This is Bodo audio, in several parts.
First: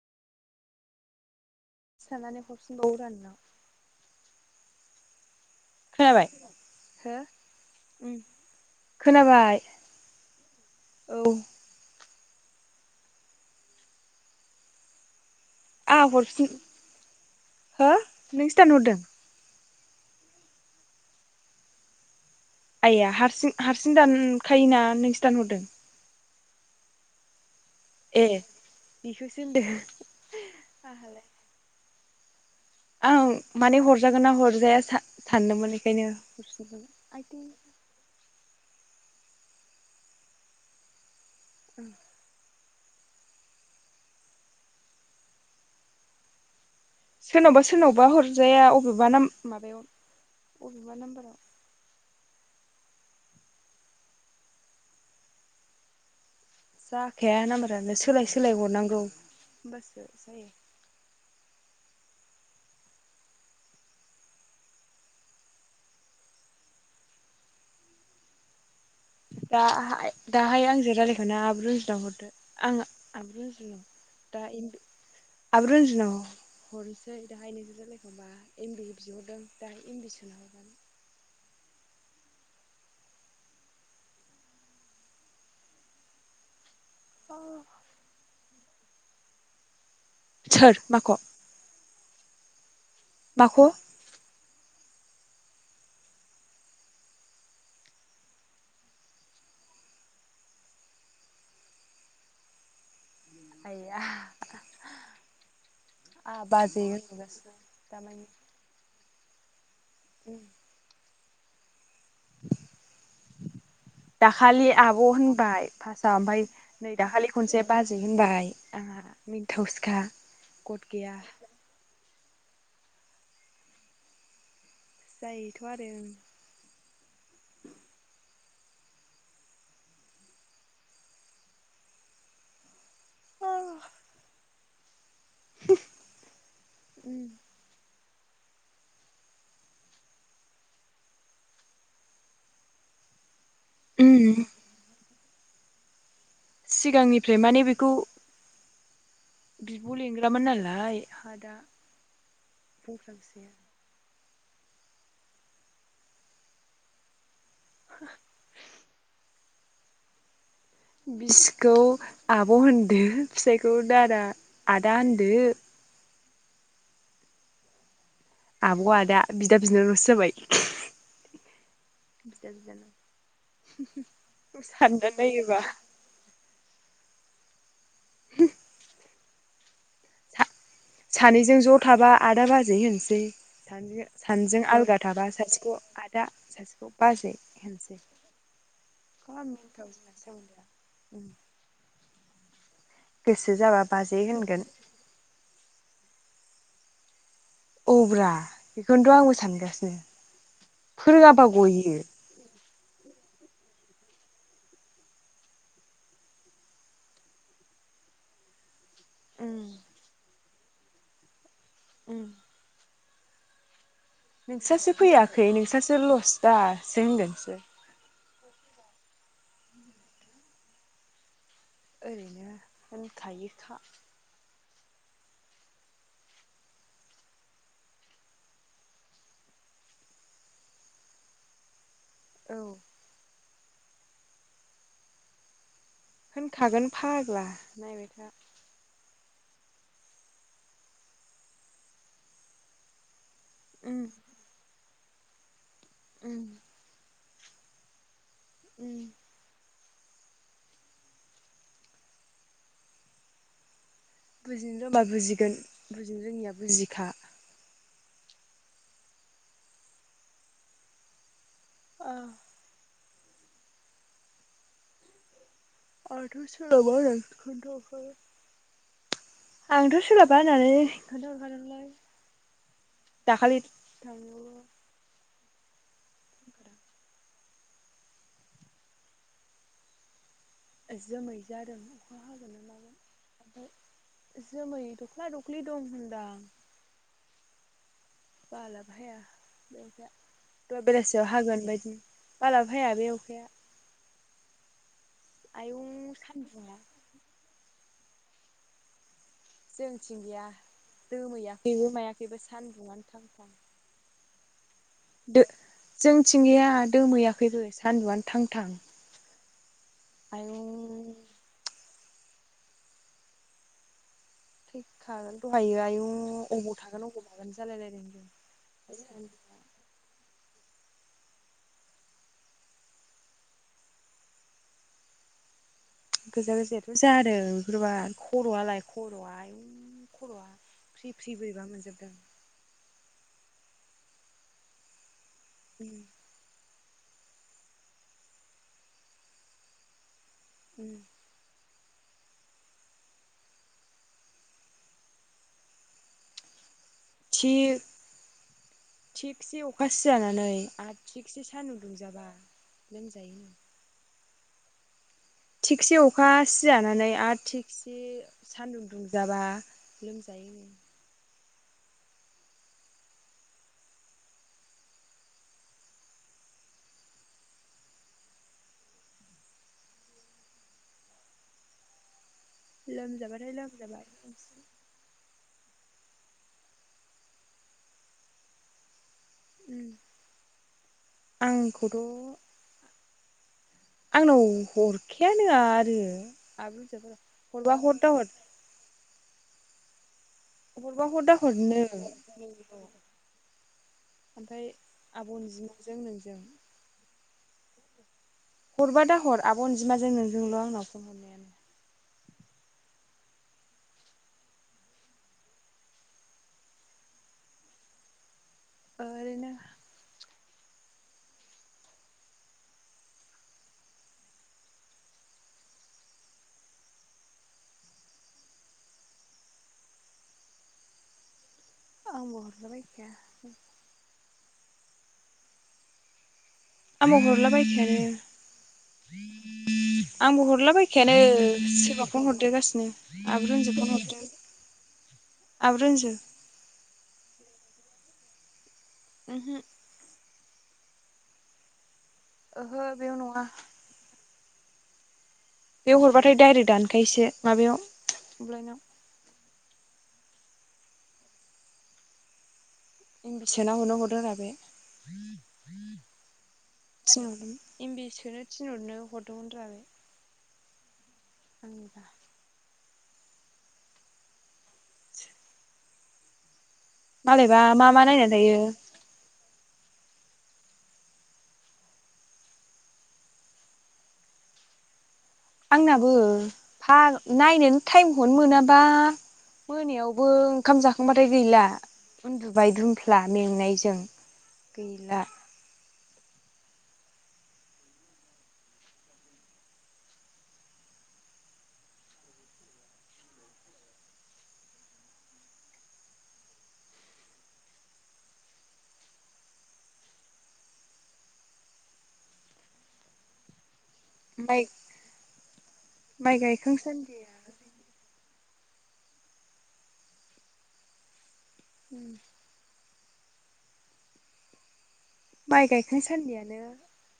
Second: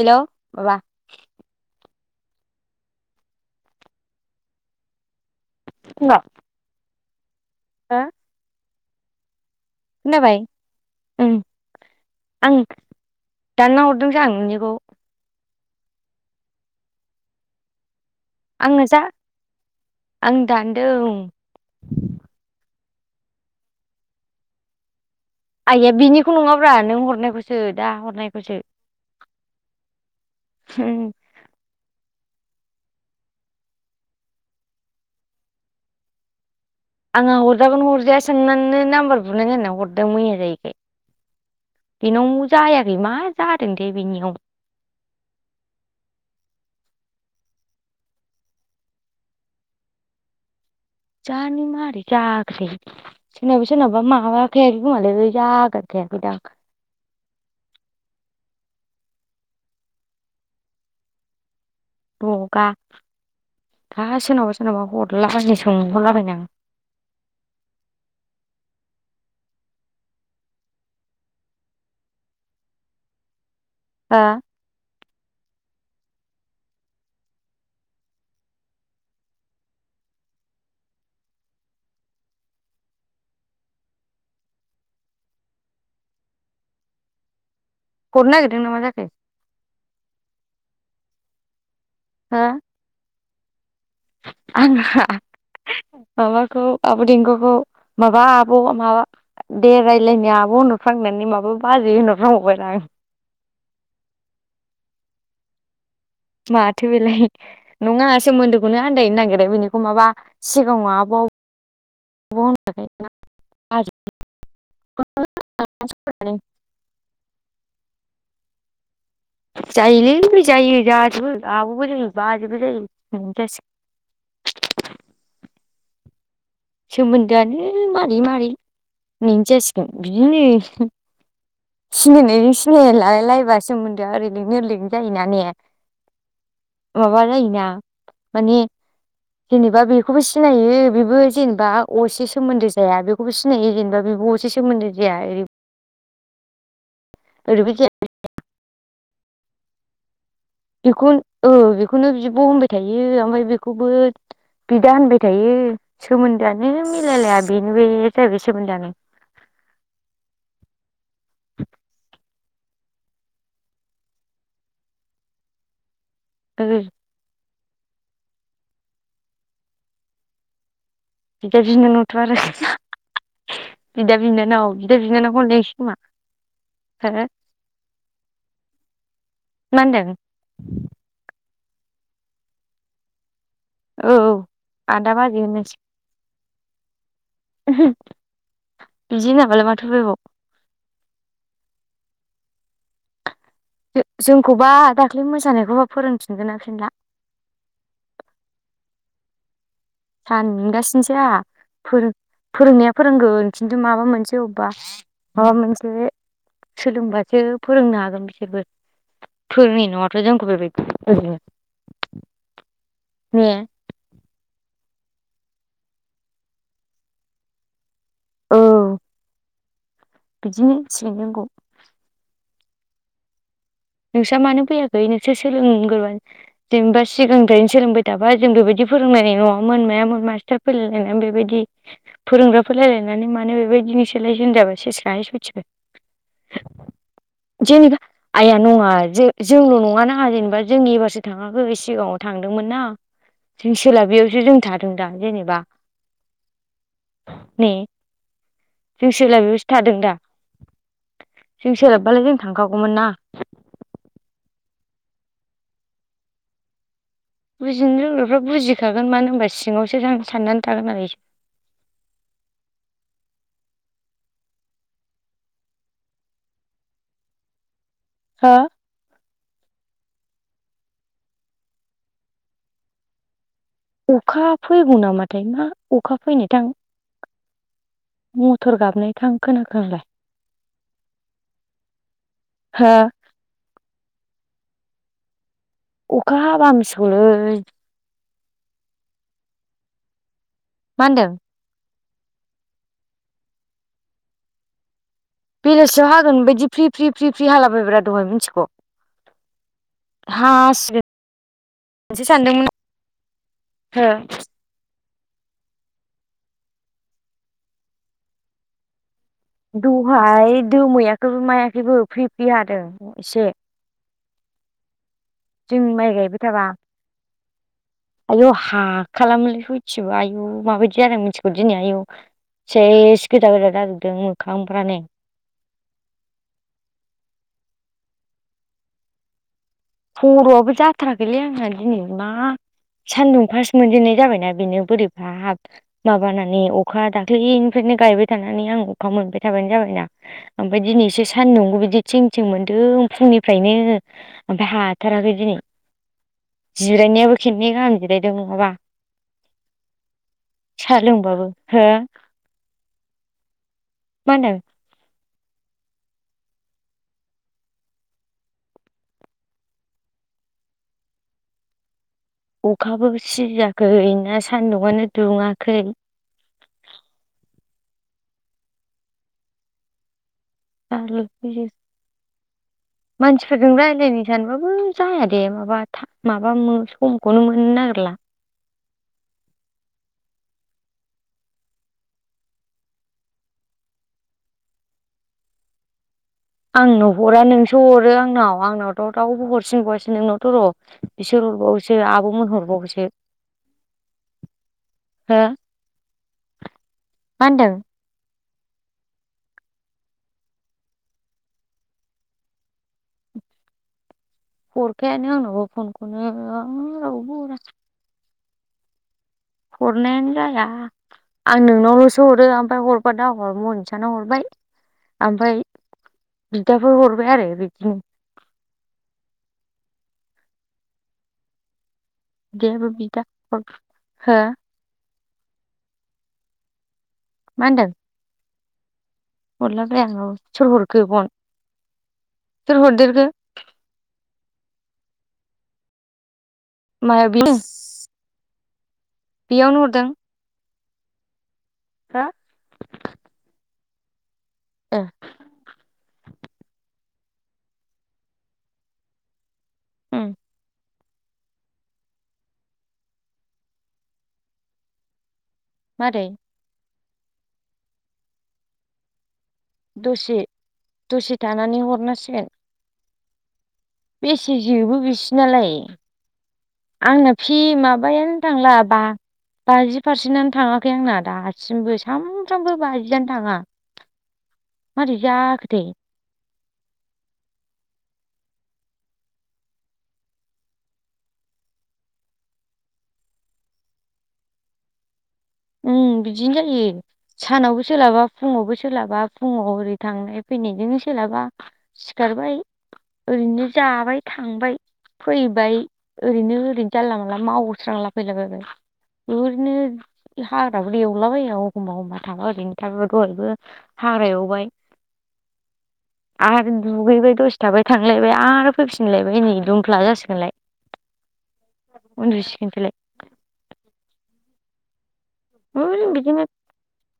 हेल' बाबा सानानै हाबसिनबावो रानाव खोनाबाय हो हा उम खोनाबाय खोनाबाय औ ओं आं दानना हरदोंसां नोंनिखौ आ हरफिन हो नोंसो आङो जा दानहरदों। आं दान्दों आइया हारसिं हारसिं दानखायो ना नोंसि आइया बिनिखौ नङाब्रा नों हरनायखौसो। सो दा ए हरनायखौसो बेखौसो होनदों आंहालाय आं माने हरजागोन ना हरजाया सानदोंमोन बेखायनो हरफिनदोंमोन आंहा आइथिं हरजागोन हरजाया साननानै नाम्बार बुनाय होनना हरदों मैया जायैखाय ओं बिनाव जायाखै मा जादों दे बेनियाव सोरनावबा सोरनावबा हरजाया अबेबा ना माबायाव अबेबा नाम्बाराव जानि मारि जाख्रे सिनाबा सिनाबा माबाखायाखैखोमालै जागद्राय खायाखैदां जाखाया नामबारानो सोलाय सोलाय हरनांगौ होमबासो जायो हगा दा सोरनावबा सोरनावबा हरलाबायै सोंहरलाबायनो आं [unintelligible] दाहाय दाहाय आंजों रायलायखखौनो आब रनजिता हरदो आं आब रनजि आं दा आब रनजिनाव हरनोसै दाहाय नोंजों रायलायखांबा एमबि बिहरदों दाहाय एमबि सोनो हरगोन। [unintelligible] औ। हरनो नागिरदों नामा जाखो सोर माक हा माख आं हा माबाखौ आब देंखोखौ माबा आब माबा दे रायज्लायनि आब होनहरफ्लांनानै माबा बाजै होनहरफांबाय ब्रा आं [inaudible] बाजै माथो बेलाय होनहरगासिनो नङा दामानि सोमोन्दोखौनो आन्दायनो नागिरो बेनिखो माबा सिगाङाव आबाव [unintelligible] दाखालि आब होनबाय फास्टाव ओमफ्राय नै दाखालि खनसे बाजै [inaudible] जायोलैै जायो गद गैया जाजोबो आबबो जायो। बाजैबो जायो [unintelligible] जायोथ आरो ओं। सोमोन्दोआनो मारै [unintelligible] जासिगोन बिदिनो सिनायनायजों सिना य लायलायबा सोमोनदोआ ओरै लिंनो ओरै लिं जायोना ने? अ माबा जायोना माने जेनेबा बेखौबो सिनायो बेबो जेनेबा असे सोमोन्दो जाया बेखौबो सि सिनायो जेनेबा उम बेबो असे सोमोन्दो जाया ओरै सिगांनिफ्राय माने ओरैबो जाया बेखौ बिबलिङो बेखौ औ बेखौनो बिब होनमबाय थायो फंफ्रा ओमफ्राय फिसाया बेखौबो बिदा होनबाय थायो सोमोन्दोआनो मिलायलाया बिनो बेे जाहैबाय सोमोनदोआनो बिसिखौ आब होनदो फिसायखौ दादा आदा होनदो। ओ आब आदा बिदा बिनानावसो जाबाय। बिदा बिनावथ आरो। बिदा बिनानाव बिदा बिनानाव बिदा सानना बिनानाव [inaudible] नायोबा खोमा हो? मा होनदों? सानैजों ज थाबा आदा बाजै होनसै। सानैजों औ औ सानैजों आलदा आदा थाबा बाजै सासेखौ होननांसिगोन आदा सासेखौ बाजै होनसै। [unintelligible] जा होनाबालाय माथो मिनिथाव उफायबाव जोंना सोमोनदोआ औ। बाजै होनगोन जोंखौबा दाख्लै मोसानायखौबा फोरोंफिनगोन ना फिनला औब्रा बेखौनोथ आंबो सानगा सानगासिनोसै आहा फोर फोरोंनाया फोरोंगोन। खिन्थु माबा मोनसे अबेबा माबा मोनसे सोलोंबासो फोरोंनो हागोन बिसोरबो। उम फोरोंनाय नङाथ जोंखौ बेबायदि ओरैनो। उम। ने। नोंसोरसो फैयाखै नोंसोरसो लस दा सो होनगोनसो। औ बिदिनो होनसिगोन जोंखौ। ओरैनो होनखायोखा। नोंस्रा मानो फैयाखै नोंसोर सोलोंग्रोबाय जेनेबा सिगांनिफ्रायनो सोलोंबाय थाबा जों बेबायदि फोरोंनाय नङामोन मायामोन मास्टार फोयलायलायनानै बेबायदि औ फोरोंग्रा फोयलायनानै मानो बेबायदि नोंसोलाय होनजाबाय सेसखाहाय सुइथिबो। होनखागोन फाग्ला नायबाय था। मा जों जोंल' नङा नाङा जेनेबा जोंनि एबारसो थाङाखै सिगाङाव थांदोंमोन ना। जों उम सोलाबियावसो जों थादों दा जेनेबा। उम। ने। उम जों सोलाबैयावसो थादों दा जों सोलाोबबालाय जों थांखागौमोन ना। बुजिनो रोंबा बुजिगोन बुजिनो रोङिया बुजिखा बुजिनो रोंग्राफ्रा बुजिखागोन मानो होनबा सिङावसो साननानै थागोना आरो आ। आंथ' सोलाबा होना खोनथा हरखाबाय। हा? आंथ' सोलाबा होननानै खोनथाहरखादोंलै दाखालि। अखा थांनायावल' होनखादां फैगौ नामाथाय मा अखा फैनायथां मथर गाबनायथां खोनाखो आलाय। जोमै जादों अखा हाबोनो मोन हो ओमफ्राय जोमै दख्ला दख्लि दं होनदां अखा हाबा हामसिगोलै। बालाबो हाया बे दहाय मा बेलासियाव होनदों हागोन बायदिनो बालावबो हाया बे अखाया। बेलासियाव आयं हागोन बायदि सानदुङा फ्रि फ्रि फ्रि फ्रि हालाबायब्रा दहाय मिथिगौ जोंथिं गैया हासिगोनसो दोमैयाखैबो मायाखैबो सानदोंमोन सानदुङानो थां थां। हो जोंथिं गैया दोमैयाखैबो सानदुङानो थां थां। दहाय आयं दोमैयाखैबो मायाखैबो फ्रि फ्रि हादों एसे। थैखागोन दहायो जों आयु माइ गायबाय थाबा अबाव थागोन अबाव मागोन जालायलायदों जों। हा सानदुङा खालामोलै सयथिबो आयौ माबायदि जादों मिथिगौ दिनै आयौ। सेस गोजा गोजा जाजोबदों मोखांफ्रानो। गोजा गोजायाथ' जादों बिफोरबा खर'आलाय खर'आ खर'आ खर'आबो फ्रि फ्रि जाथाराखैलै बोरैबा आंहा दिनै मोनजोबदों मा सानदुं फार्स्ट मोनजेननाय जाबायना बेनो बोरैबा हाब उम माबानानै अखा दाख्लैनिफ्रायनो गायबाय थानानै आं अखा मोनबाय थाबोनाय जाबाय ना ओमफ्राय उम दिनैसो सानदुंबो बिदि थिं थिं मोनदों फुंनिफ्रायनो। ओमफ्राय हाथाराखै दिनै जिरायनायाबो खेनननै गाहाम जिरायदों नङाबा। थिखसे अखा सिजानानै साहा आरो थिखसे लोंबाबो सानदुं हो दुंजाबा लोमजायो। मा होनदों? थिगसे अखा सिजानानै आरो थिखसे सानदुं दुंजाबा लोमजायो। अखाबो सिजायाखै ना सानदुङानो दुङाखै। [inaudible] आ [unintelligible] लोमजाबाथाय मानसिफोरजों लोमजाबाय राय्लायनो सानबाबो जाया। दे माबा माबा समखौनो मोननो नागिरला। आंखौथ' आंनाव हरखायानो आरो। आब' आंनाव रुजाफोरा हरा हरबा नोंसो हर दा हरो हर आंनाव आंनावथ' रावबो हरसिन बावासो नोंनाव थ र' हरबा हर दा बिसोर हरनो हरबावोसो आब'मोन हरबावोसो। ओमफ्राय आब' हो बिमाजों नोंजों। मा होनदों? हरबा दा हर आब' अनजिमाजों नोंजोंल' आंनाव फन हरनायानो। हरखायानो आंनावबो फनखौनो रावबो हरा। आरो हरनानो जाया। आं नोंनावल'सो हरो ओमफफ्राय हरबा दा हर मनिसा सानाव हरबाय ओमफफ्राय बिदाफोर हरबाय आरो बिदिनो [inaudible] आंबो हरखाबायखाया। हा आंबो हरलाबायखायानो। हरला आंबो हरलाबायखायानो सोरबा फन हरदेर सोर गासिनो हरदेरखो अब रन्जित फन हरदों। [inaudible] आबरन्जो। मायाबिनो। ओहो बेयावनो हरदों। हो ओहो बेयाव नङा। ए ंखायसे माबायाव अ्लइनाव [unintelligible] [unintelligible] इं बिसोना हरनो हरदो आरो बे [unintelligible] मारै थिनहर एमबि एस खौनो थिनहरनो हरदोंमोन र [unintelligible] दसे दसे थानानै आंनिबा हरनासिगोन बेसे जेबो गैस नालाय [inaudible] आंनो फि मालायबा मा मा नायनानै माबायानो थायो थांला बा [inaudible] बाजि पारसेन्टआनो थाङाखै आंना दासिमबो सानफ्रामबो बाजिआानो थाङा मोर [unintelligible] आंनाबो फा नायनोनो टाइम हरनो मोनाबा मोनायावबो ओंखाम जाखांबाथाय गैला उन्दुबाय दुमफ्ला मेंनायजों गैला उ बिदिनो जायो सानावबो सोलाबा फुङावबो सोलाबा फुङाव ओरै थांनाय फैनाय बिदिनो सोलाबा सिखारबाय ओरैनो जाबाय थांबाय फैबाय ओरैनो ओरैनो जारला मालला मावस्रांला फैलाबायैबाय बेरनो हाग्राबो एवलाबाया एखमब्ला एखमबा थांा ओरैनो थाब दहायबो [unintelligible] हाग्र ओमफ्राय एवबाय माइ गायखां आरो दुगैबाय सान्दिया दसे थाबाय थांलायबाय आरो फैफिनलाय नै दुमख्ला जासिगोनलाय उन्दुसिगोन फैलाय [inaudible] माइ गायखां ओरै बिदिनो सान्दियानो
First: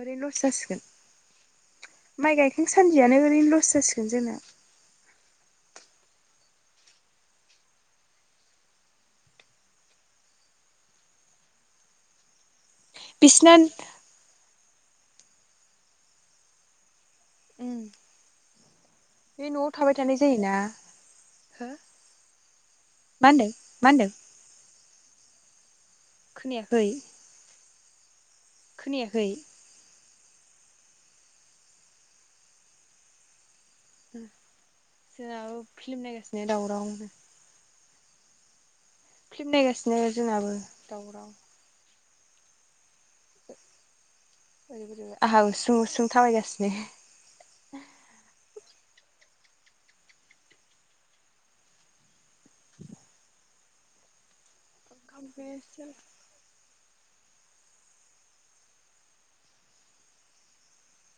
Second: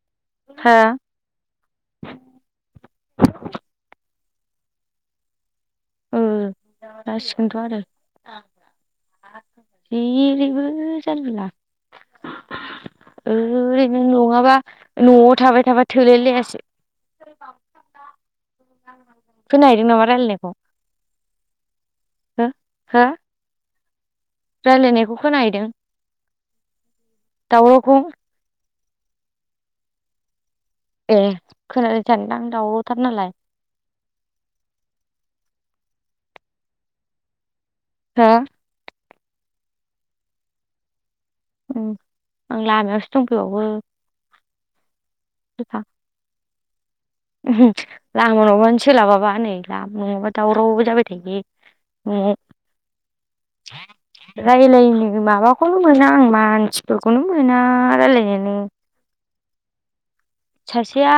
ओरैनो लस था जासिगोन [unintelligible] माइ गायखां सानदियानो ओरैनो लस जासिगोन जोंना औ र दवार [unintelligible] जिरिबो जलिला [unintelligible] बिसिना ओरैनो नङाबा न'आव थाबाय थाबा थोलाय लायासै [inaudible] बे न'आव खोनाहैदों थाबाय नामा थानाय जायोना हो [unintelligible] ह हा [unintelligible] मदों [unintelligible] राय्लायनायखौ खोनाहैदों खोनायाखै बररख [unintelligible] खोनायाखै ए खोनानो थानदां दाउथार नालाय [unintelligible] सोरनाबो फिल्म नायगासिनो दावराव [unintelligible] हा [unintelligible] फिल्म नायगासिनो जोंनाबो दावराव [unintelligible] आं लामायावसो दंफैबावो रैै आंहा उसुं उसुं थाबायगासिनो उहु लामनङाबानो सोलाबाबा नै। गैला नङाबा दावराव जाबाय थायो, न'आव। रायलायनो माबाखौनो मोना आं मानसिफोरखौ। खौनो मोना रालायनो नो। सासेया।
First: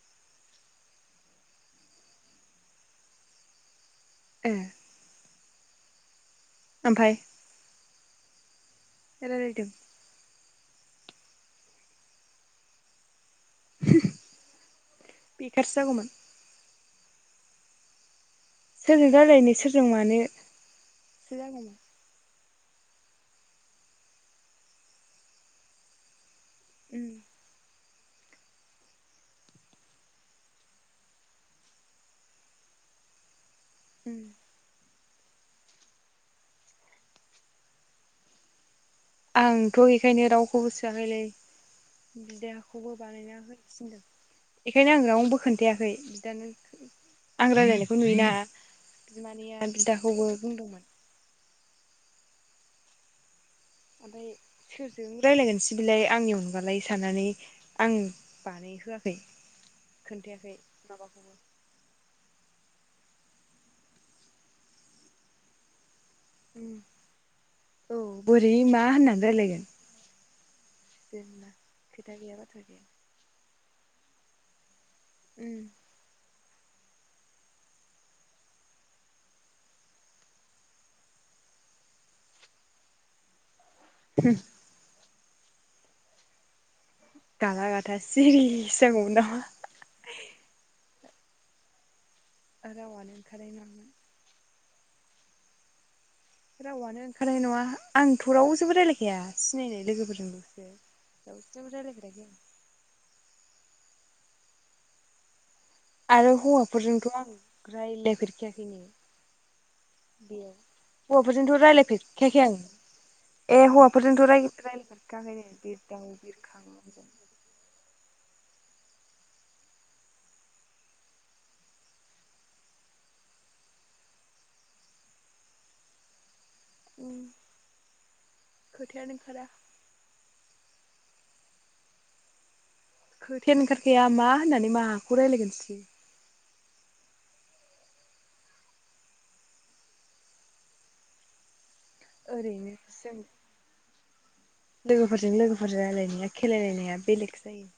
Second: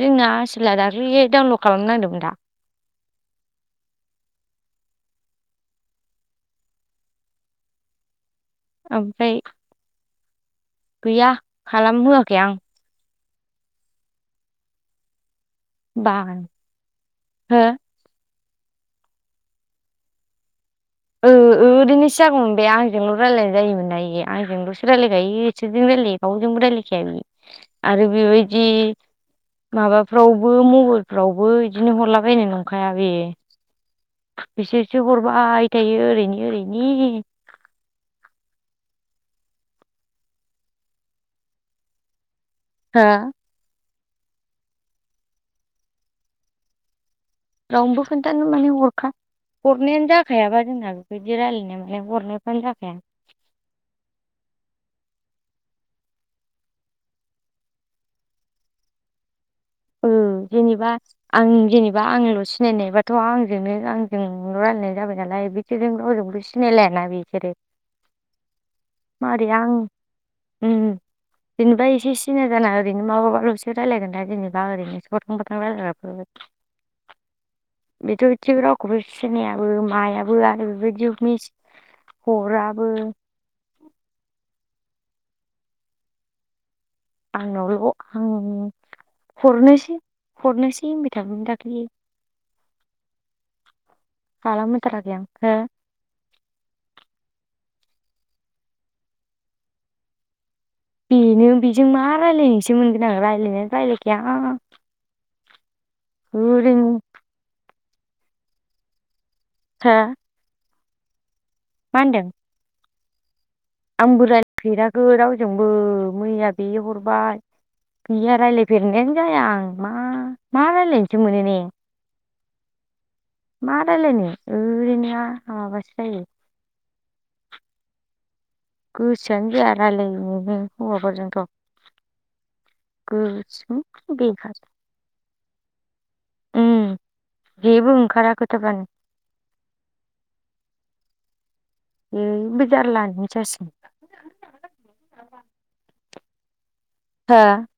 जोंना आसोला दाख्लैयै डाउनलड खालामनांदोंमोन दा। ए। ओमफाय। ओमफाय। गैया खालामहोआखै आं। बेखारसो जागौमोन। बानो हो। सोरजों रायलायनो सोरजों मानो। ओ सो जागौमोन ओरैनोसो जागौमोन बे आंजोंल' रायलायनाय जायोमोनना इयो आंजोंल'सो रायलायजायो इसोरजों रायलाय रावजोंबो रायलायखाया उम बियो आरो बेबायदि माबाफ्रावबो मबाइलफ्रावबो इदिनो हरलाबायनाय नंखाया बेयो। उम सो हरबाय थायो ओरैनी ओरैनि। आंथ' एखायनो रावखौबो सोआखैलै [inaudible] ग्रुबाव हो बानायना होनो थिनदों एखायनो आं रावनोबो खोन्थायाखै बिदानो [inaudible] रावनोबो नुयोना खोनथानो माने हरखा बिमानैया हरनायानो बिदाखौबो जाखायाबा बुंदोंमोन जोंना बिदि रायलायनायाव हरनो [unintelligible] [inaudible] रायलायगोनसै बिलाय आंनि अनगालाय साननानै आं बानाय होआखै। ओ जेनेबा आं जेनेबा आंल'सो। नायनायबाथ' आंजोंनो आंजोंल' रायलायनाय जाबायनालाय बिसोरजों रावजों बो उम सिनायलायाना बिसोरो औ बोरै मा होननानै मारै रायलायगोन आं उम जोंना जेनेबा एसे खोथा गैया सिना बाथ्रा जाना गैया ओरैनो माबाबाल'सो रायलायगोन दा जेनेबा ओरैनो। [unintelligible] उम रायलायग्राफोर बेथ' इथिबो रावखौबो सिनायाबो मायाबो आनो बिदियावखि हराबो [inaudible] गाला आंनावल' गाथा आं सिरि जागौमोन नामा हरनोसै हरनोसै होनबाय थाबुं दाख्लैयो। आरावानो ओंखारलाय [inaudible] खालामहोथाराखै आं हो? रावानो ओंखारनाय नङा आंथ' रावजोंबो रायलायखाया सिनायनाय लोगोफोरजोंल'। बेनो बेजों मा रायलायनोसो मोनगोन आं रायलायनायानो रायलायखाया। आरो ओरैनो हो हौवाफोरजोंथ' आं रायलायफेरखायाखै। हा? फोरजोंथ' रायलायफेरखायाखै आं। ए हौवाफोरजोंथ' आंबो रायफेराखै रायलायफेरखायाखैनो रावजोंबो बिरदाव मैया बिरखां बे मोनजों हरबाय। गैया रायलायफेरनायानो जाया आं मा मा रायलायनोसो मोनो ने? मा रायलायनो ओरैनोआ माबासो जायो। उ। गोसोआनो जाया रालायनोनो हौवाफोरजोंथ'। खोथाया गुसुं ओंखारखैया मा बेखार होननानै माखौ रायलायगोनसै। उम जेबो ओंखारा खोथाफ्रानो। उम बे ओरैनो जों जारलानो जासिगोन। लोगोफोरजों लोगोफोर रायलायनाया खेलायलायनाया बेलेग हो जायो।